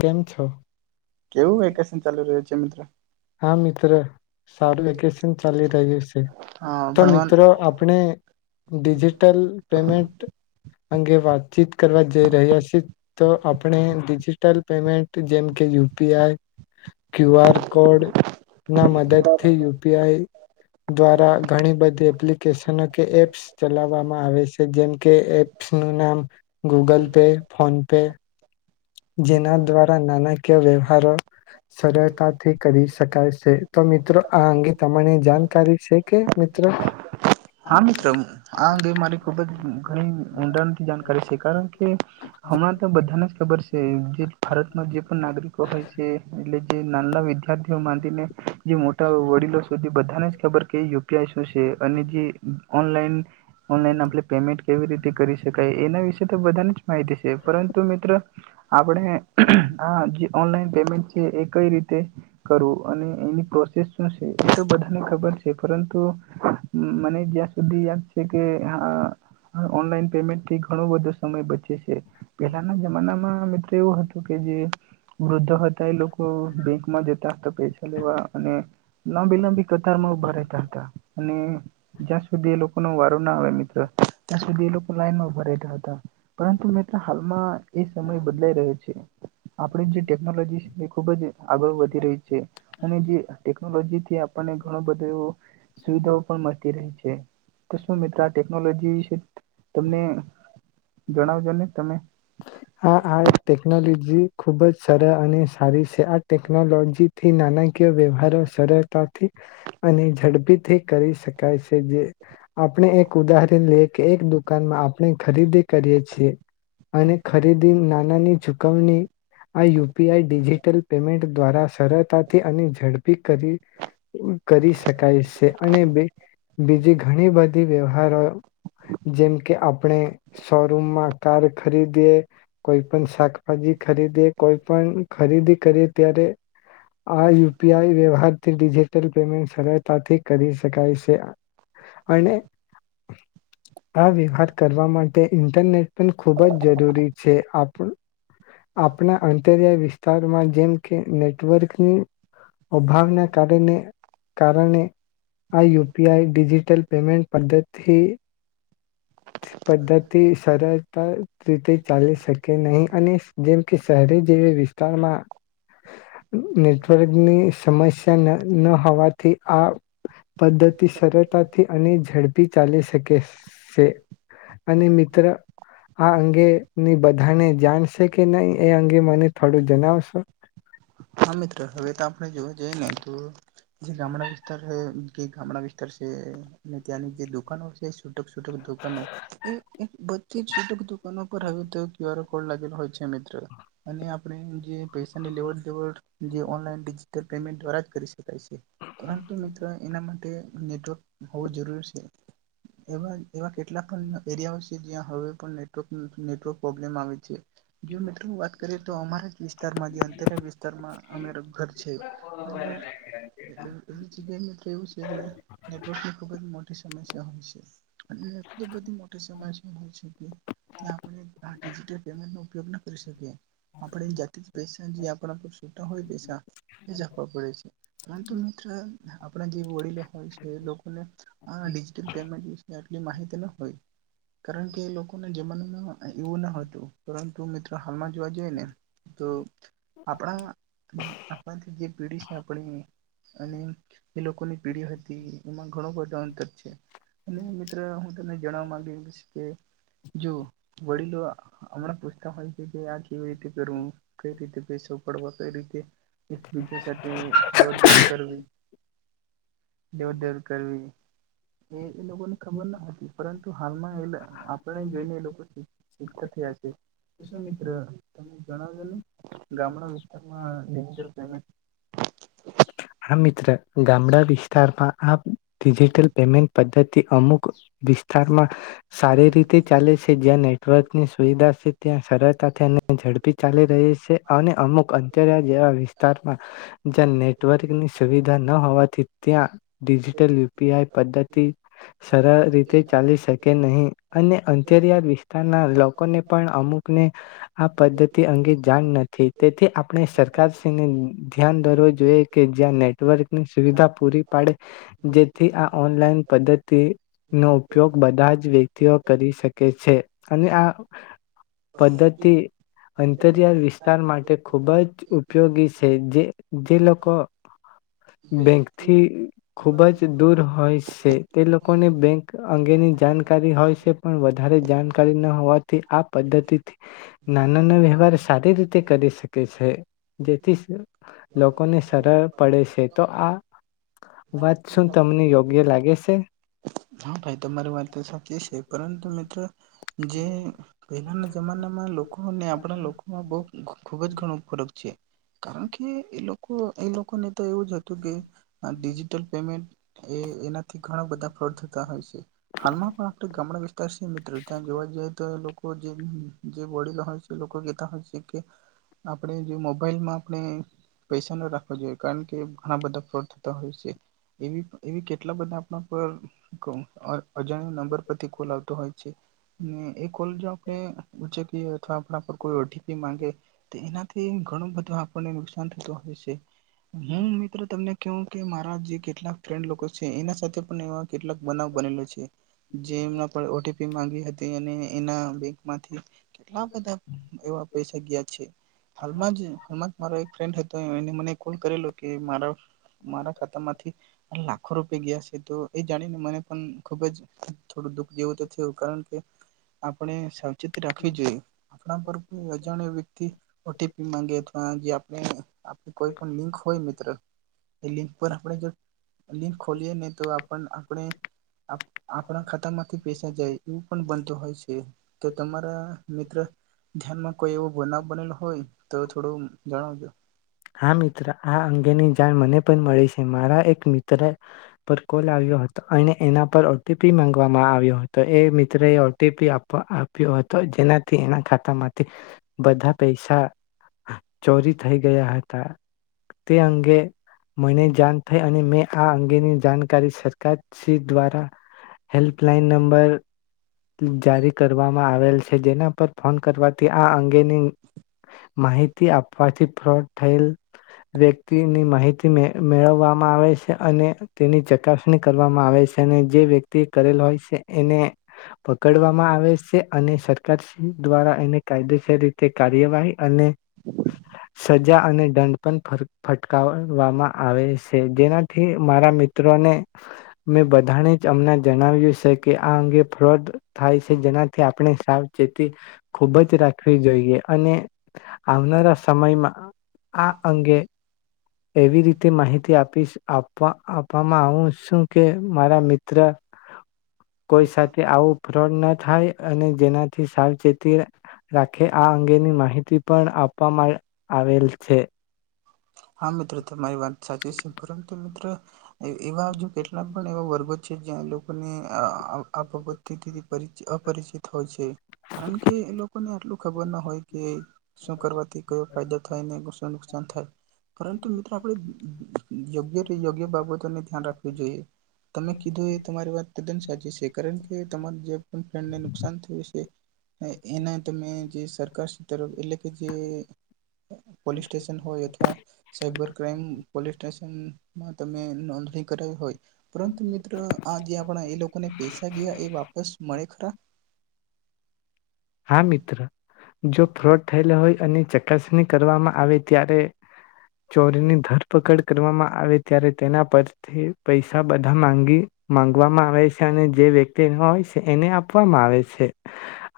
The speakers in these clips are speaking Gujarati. કેમ છો? કેવું વેકેશન ચાલુ રહ્યું છે મિત્ર હા મિત્રો સારું વેકેશન ચાલી રહ્યું છે, હા તો ભણવાન મિત્રો આપણે ડિજિટલ પેમેન્ટ. અંગે વાતચીત કરવા જઈ રહ્યા છે, તો આપણે ડિજિટલ પેમેન્ટ જેમ કે યુ. પીઆઈ ક્યુઆર કોડ ના મદદ થી યુપીઆઈ દ્વારા ઘણી બધી એપ્લિકેશનો કે એપ્સ ચલાવવામાં આવે છે જેમ કે એપ્સ નું નામ ગૂગલ પે ફોન પે જેના દ્વારા નાના કે વ્યવહારો સરળતાથી કરી શકાય છે. તો મિત્રો આ અંગે તમને જાણકારી છે કે? મિત્રો હા, મિત્ર આ અંગે મારી ખુબ જ ઘણી ઊંડાણથી જાણકારી છે. કારણ કે હમણાં તો બધાને જ ખબર છે. જે ભારતમાં જે પણ નાગરિકો હોય છે. એટલે જે નાના વિદ્યાર્થીઓ માંંધને જે મોટા વડીલો સુધી બધાને જ ખબર કે યુપીઆઈ શું છે અને જે ઓનલાઈન, ઓનલાઈન આપણે પેમેન્ટ કેવી રીતે કરી શકાય એના વિશે તો બધાનેજ માહિતી છે. પરંતુ મિત્ર આપણે આ ઓનલાઈન પેમેન્ટ કે એ કઈ રીતે? કરું અને એની પ્રોસેસ શું છે એ તો બધાને ખબર છે. પરંતુ હમ મને સુધી યાદ છે કે હ ઓનલાઈન પેમેન્ટ થી ઘણો બધો સમય બચે છે. પેલાના જમાનામાં મિત્રો એવું હતું કે, જે વૃદ્ધો હતા એ લોકો બેંકમાં જતા હતા પૈસા લેવા અને લાંબી-લાંબી કતારમાં ઉભા રહેતા હતા. અને જ્યાં સુધી એ લોકો ન વારો ના આવે મિત્ર ત્યાં સુધી એ લોકો લાઈનમાં ઉભા્યા હતા પરંતુ મિત્ર હાલમાં એ સમય બદલાઈ રહ્યો છે આપણે જે ટેકનોલોજી ખુબ જ આગળ વધી રહી છે. અને જે ટેકનોલોજી થી આપણને ઘણો બધો એવો શી તો રહી છે. તો શું મિત્ર આ ટેકનોલોજી વિશે તમને જણાવજો ને તમે. હા હા એક ટેકનોલોજી ખુબ જ સરળ અને સારી છે. આ ટેકનોલોજી થી નાના કિય વ્યવહારો સરળતાથી અને ઝડપીથી કરી શકાય છે. જે આપણે એક ઉદાહરણ લઈએ કે, એક દુકાનમાં આપણે ખરીદી કરીએ છીએ અને ખરીદી નાનાની ચૂકવણી આ યુપીઆઈ ડિજિટલ પેમેન્ટ દ્વારા સરળતાથી અને ઝડપી કરી કરી શકાય છે. અને બે બીજી ઘણી બધી વ્યવહારો જેમ કે, આપણે શોરૂમમાં કાર ખરીદીએ કોઈ પણ શાકભાજી ખરીદે, કોઈ પણ ખરીદી કરીએ ત્યારે આ યુપીઆઈ વ્યવહારથી ડિજિટલ પેમેન્ટ સરળતાથી કરી શકાય છે. અને આ વ્યવહાર કરવા માટે ઇન્ટરનેટ પણ ખુબ જ જરૂરી છે આપણા અંતરિયાળ વિસ્તારમાં જેમ કે નેટવર્કની અભાવના કારણે કારણે આ યુપીઆઈ ડિજિટલ પેમેન્ટ પદ્ધતિ પદ્ધતિ સરળતા રીતે ચાલી શકે નહી અને જેમ કે શહેરી જેવી વિસ્તારમાં નેટવર્કની સમસ્યા ન ન હોવાથી આ પદ્ધતિ સરળતાથી અને ઝડપી ચાલી શકે છે અને મિત્ર આ અંગે ની બધાને જાણશે કે નહીં એ અંગે મને થોડું જણાવશો હા મિત્રો હવે તો આપણે જોવા જઈએ ને તો જે ગામડા વિસ્તાર જે ગામડા વિસ્તાર છે હમ અને ત્યાંની જે દુકાનો છે શું છૂટક છૂટક દુકાનો એ બધી છૂટક દુકાનો તે કવર કોડ લાગેલય છે અમિત્ર અને આપડણે જે પૈસા ની લેવડ દેવડ જે ઓનલાઈન ડિજટલ પેમેન્ટ દ્વારા જ કરી શકાય છે પરંતુ મિત્રો એના માટે નેટવર્ક હોવું જરૂરી છે એવા એવા કેટલા પણ એરિયાઓ છે જ્યાં હવે પણ નેટવક નેટવર્ક પ્રોબ્લેમ આવે છે જ મિત્રો ની વાત કરીએ તો અમારા વિસ્તારમાં જે અંતર વિ આમાં અમારૂ ઘર છે નેટવર્ક ખુબ જ મોટી સમ સમસ્યા અને એટલી બધી મોટી સમસ્યા હોય છે કે ત્યાં આપણેિજટલ પેમેન્ટ ન ઉપયોગ ન કરી શકીએ આપણે જાતિ પેશા જફ પે છે કારણ કે મિત્ર આપણા જીવ ઓળ લો હોય છે લોકોને આ ડિજિટલ પેમેન્ટ આટલી માહિતી ન હોય કારણ કે એ લોકોના જમાનામાં એવું ન હતું તું મિત્રો હાલમાં જોવા જઈ ને તો આપણા આપણાથી જે પેઢી છે આપણી અને એ લોકોની પીઢી હતી એમાં ઘણો બધો અંતર છે અને મિત્ર તને જણાવા માંગુ કે જો વડીલો હમણાં પૂછતા હોય છે કે આ કેવી રીતે કરવું કઈ રીતે તો ઉપાડવા કઈ રીતે? એક બીજા સાથે દોડ-દોડ કરવી. દોડ-દોડ કરવી એ એ લોકોને ખબર ના હોય. એ પરંતુ હાલમાં એલે આ પણ જોઈને એ લોકો થી એકજ છે તે મિત્ર તમેને જાણાવેલુ. [unintelligible] હા મિત્ર ગામડા વિસ્તારમાં આ ડિજિટલ પેમેન્ટ પદ્ધતિથી અમુક [inaudible] વિસ્તારમાં સારી આવે રીતે ચાલે છે. જ્યાં નેટવર્કની સુવિધા છે ત્યાં સરળતાથી ઝડપી ચાલી રહી છે અને અમુક અંતરા છે? જેવા વિસ્તારમાં જ લોકોને સરળ નેટવર્કની પડે, સુવિધા ન હોવાથી ત્યાં ડિજિટલ યુ પી આઈ પદ્ધતિ સરળ રીતે ચાલી શકે નહીં અને અંતરિયાળ વિસ્તારના લોકોને પણ અમુકને આ પદ્ધતિ અંગે જાણ નથી તેથી આપણે સરકારશ્રીને ધ્યાન દરવું જોઈએ કે જ્યાં નેટવર્કની સુવિધા પૂરી પાડે જેથી આ ઓનલાઈન પદ્ધતિ નો ઉપયોગ બધા જ વ્યક્તિઓ કરી શકે છે. અને આ પદ્ધતિ અંતરિયાળ વિસ્તાર માટે ખુબ જ ઉપયોગી સે જે જે લોકો બેંક થી ખુબ જ દૂર હોય સ તે તે લોકોને બેંક અંગેની જાણકારી હોય છે પણ વધારે જાણકારી ના હોવાથી આ પદ્ધતિથી નાના ના વ્યવહાર સારી રીતે કરી શકે છે. જેથી લોકો સરર પડે છે. તો આ વાત શું તમને યોગ્ય લાગે છે? હા ભાઈ તમારી વાત તો સાચી છે. પરંતુ મે ત્ર જે પહેલાના જમાનામાં લોકોને આપણા લોકોમાં બહ ખુબ જ ઘણો ફરક છે કારણ કે એ લોકો એ લોકોને તો એવું જ હતું કે ડિજિટલ પેમેન્ટ એ એનાથી ઘણા બધા ફરોડ થ [inaudible] હાલમાં આપડા ગામડા વિસ્તાર [inaudible] ત્યાં જોવા જઈએ તો લોકો જે જે વડીલો હોય છે લોકો કેતા હોય છે. આપણે જે મોબાઈલમાં આપણે પૈસા ન રાખવા જોઈએ. કારણ કે ઘણા બધા ફ્રોડ થતા હોય છે એ એવી કેટલા બધા આપણા પર [unintelligible] અજાણ્યા નંબર પરથી કોલ આવતો હોય છે. એક કોલ જો આપણે ઉ્ચકીએ અથવા આપ પર કોઈ ઓ ટી પી માંગે તો એનાથી ઘણું બધું આ [unintelligible] હોય છે હું મિત્ર તમને. કેવ કે મારા જે કેટલાક ફ્રેન્ડ લોકો છે એના સાથે પણ એવા. કેટલાક બનાવ બનેલો છે, જે એમના ઓટીપી માંગી હતી અને એના બેંકમાંથી, કેટલા બધા એવા પૈસા ગયા છે, હાલ મા જ મારો એક ફ્રેન્ડ હતો. એને મને કોલ કરેલો કે મારા મારા ખાતા માંથી, લાખો રૂપિયા ગયા છે તો. એ જાણીને મને પણ ખુબ જ થોડું દુઃખ જેવું તો થયું, કારણ કે આપણે. સા વચેતી રાખવી જોઈએ. આપણા પર કોઈ અજાણ વ્યક્તિ, ઓટીપી માંગે અથવા જે આપણે આપ કોઈ પણ લિંક હોય મિત્રો, એ લિંક પર આપણે જો લિંક ખોલીએ ને તો. પણ આપણે, આપણા ખાતા માંથી પૈસા જાય એવું પણ બનતું હોય છે, તો તમારા મિત્ર ધ્યાનમાં કોઈ એવો બનાવ બનેલો હોય તો થોડું જણાવજો. હા મિત્ર આ અંગેની જાણ મને પણ મળી છે મારા એક મિત્ર, પર કોલ આવ્યો. હતો અને એના પર ઓટીપી માંગવામાં આવ્યો હતો એ મિત્ર એ ઓટીપી આપ આપ્યો હતો જેનાથી એના ખાતામાંથી. બધા પૈસા ચોરી થઈ ગયા હ તા. તે અંગે મને જાણ થઈ અને મેં આ અંગેની જાણકારી સરકાર શ્રી દ્વારા હેલ્પલાઈન નંબર જારી કરવામાં આવેલ છે જેના પર ફોન કરવાથી આ અંગેની, માહિતી આપવાથી ફ્રોડ થયેલ. વ્યક્તિની માહિતી મે મેળવવામાં આવે છે અને તેની ચકાસણી કરવામાં આવે છે અને જે વ્યક્તિ કરેલ હોય છે એને. પકડવામાં આવે છે અને સરકાર શ્રી દ્વારા એને કાયદેસર રીતે કાર્યવાહી અને, સજા અને દંડ પણ. ફટકવામાં આવે છે જેનાથી મારા મિત્રોને, મેં બધાને જ અમને જણાવ્યું છે કે આ અંગે. ફ્રોડ થાય છે જેનાથી આપણે સાવચેતી, ખૂબ જ રાખવી જોઈએ અને આવનારા સમયમાં આ. અંગે એવી રીતે માહિતી આપીશ આપવા આપવામાં આવ છું કે મારા મિત્ર, કોઈ સાથે. તે આવું ફ્રોડ ન થાય અને જેનાથી સાવચેતી રાખે આ અંગેની માહિતી પણ આપવામાં આવેલ છે. હા મિત્ર તમારી વાત સાચી છે પરંતુ મિત્ર. એવા હા જો કેટલા પણ એવા વર્ગો છે જ્યાં એ લોકોને આ બાબત થી થી પરિચી અપરિચિત હોય છે, કારણ કે એ લોકોને આટલું ખબર ના હોય કે શું કરવાથી કયો ફાયદો થાય ને સાન થાય, પરંતુ મિત્રો આપણે યોગ્ય યોગ્ય બાબ તનું ધ્યાન રાખું જોઈએ, તમે કીધું એ તમારી વાત તદ્દન સાચી છે, કારણ કે તમાર જે પણ ફ્રેન્ડ ને નુકસાન થયું છે, એના તમે જે સરકાર તરફ એટલે કે જે પોલીસ સ્ટેશન હોય અથવા, સાયબર ક્રાઈમ પોલીસ સ્ટેશનમાં તમે એ કરાવું હોય, પરંતુ મિત્ર આ જે આપણા એ લોકોને પૈસા ગયા એ વાપસ મળે ખરા? હા મિત્ર, જો ફ્રોડ થયેલો હોય અને ચકાસણી કરવામાં આવે ત્યારે ચોરીની ધરપકડ કરવામાં આવે ત્યારે તેના પરથી પૈસા બધા માંગી માંગવામાં આવે છે અને જે વ્યક્તિ હોય છે એને આપવામાં આવે છે.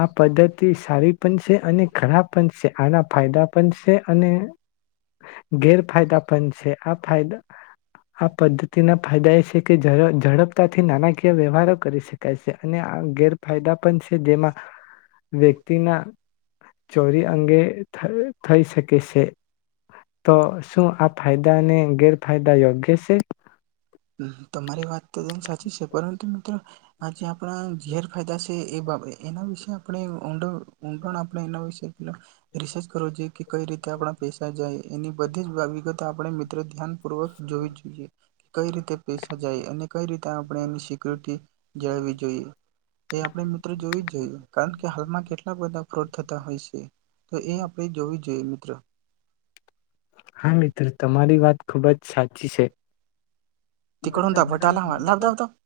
આ પદ્ધતિ સારી પણ છે અને ખરાબ પણ છે આના ફાયદા પણ છે અને ગેરફાયદા પણ છે. આ ફાયદા આ પદ્ધતિના ફાયદા એ છે કે ઝડ ઝડપતાથી નાણાકીય વ્યવહારો કરી શકાય છે અને આ ગેરફાયદા પણ છે જેમાં વ્યક્તિ ના ચોરી અંગે થઈ શકે છે. તો શું આ ફાયદાને ગેરફાયદા યોગ્ય સે? ચી છે પરંતુ મિત્રો આજે આપણા ગેરફાયદા છે એ એના વિશે આપણે ઊંડો [unintelligible] આપણે એના વિશે રિસર્ચ કરવો જોઈયે કે કઈ રીતે આપણા પૈસા જાય, એની બધી જ વ વિગતો આપણે મિત્રો ધ્યાન પૂર્વક જોવી જ જોઈએ. કઈ રીતે પૈસા જાય અને કઈ રીતે આપણે એની સિક્યોરિટી જાળવવી જોઈએ એ આપણે મિત્રો જોવી જ જોઈએ. કારણ કે હાલમાં કેટલા બધા ફ્રોડ થતા હોય છે. તો એ આપણે જોવી જ જોઈએ. હા મિત્ર, તમારી વાત ખૂબ જ સાચ્ચી છે. [unintelligible]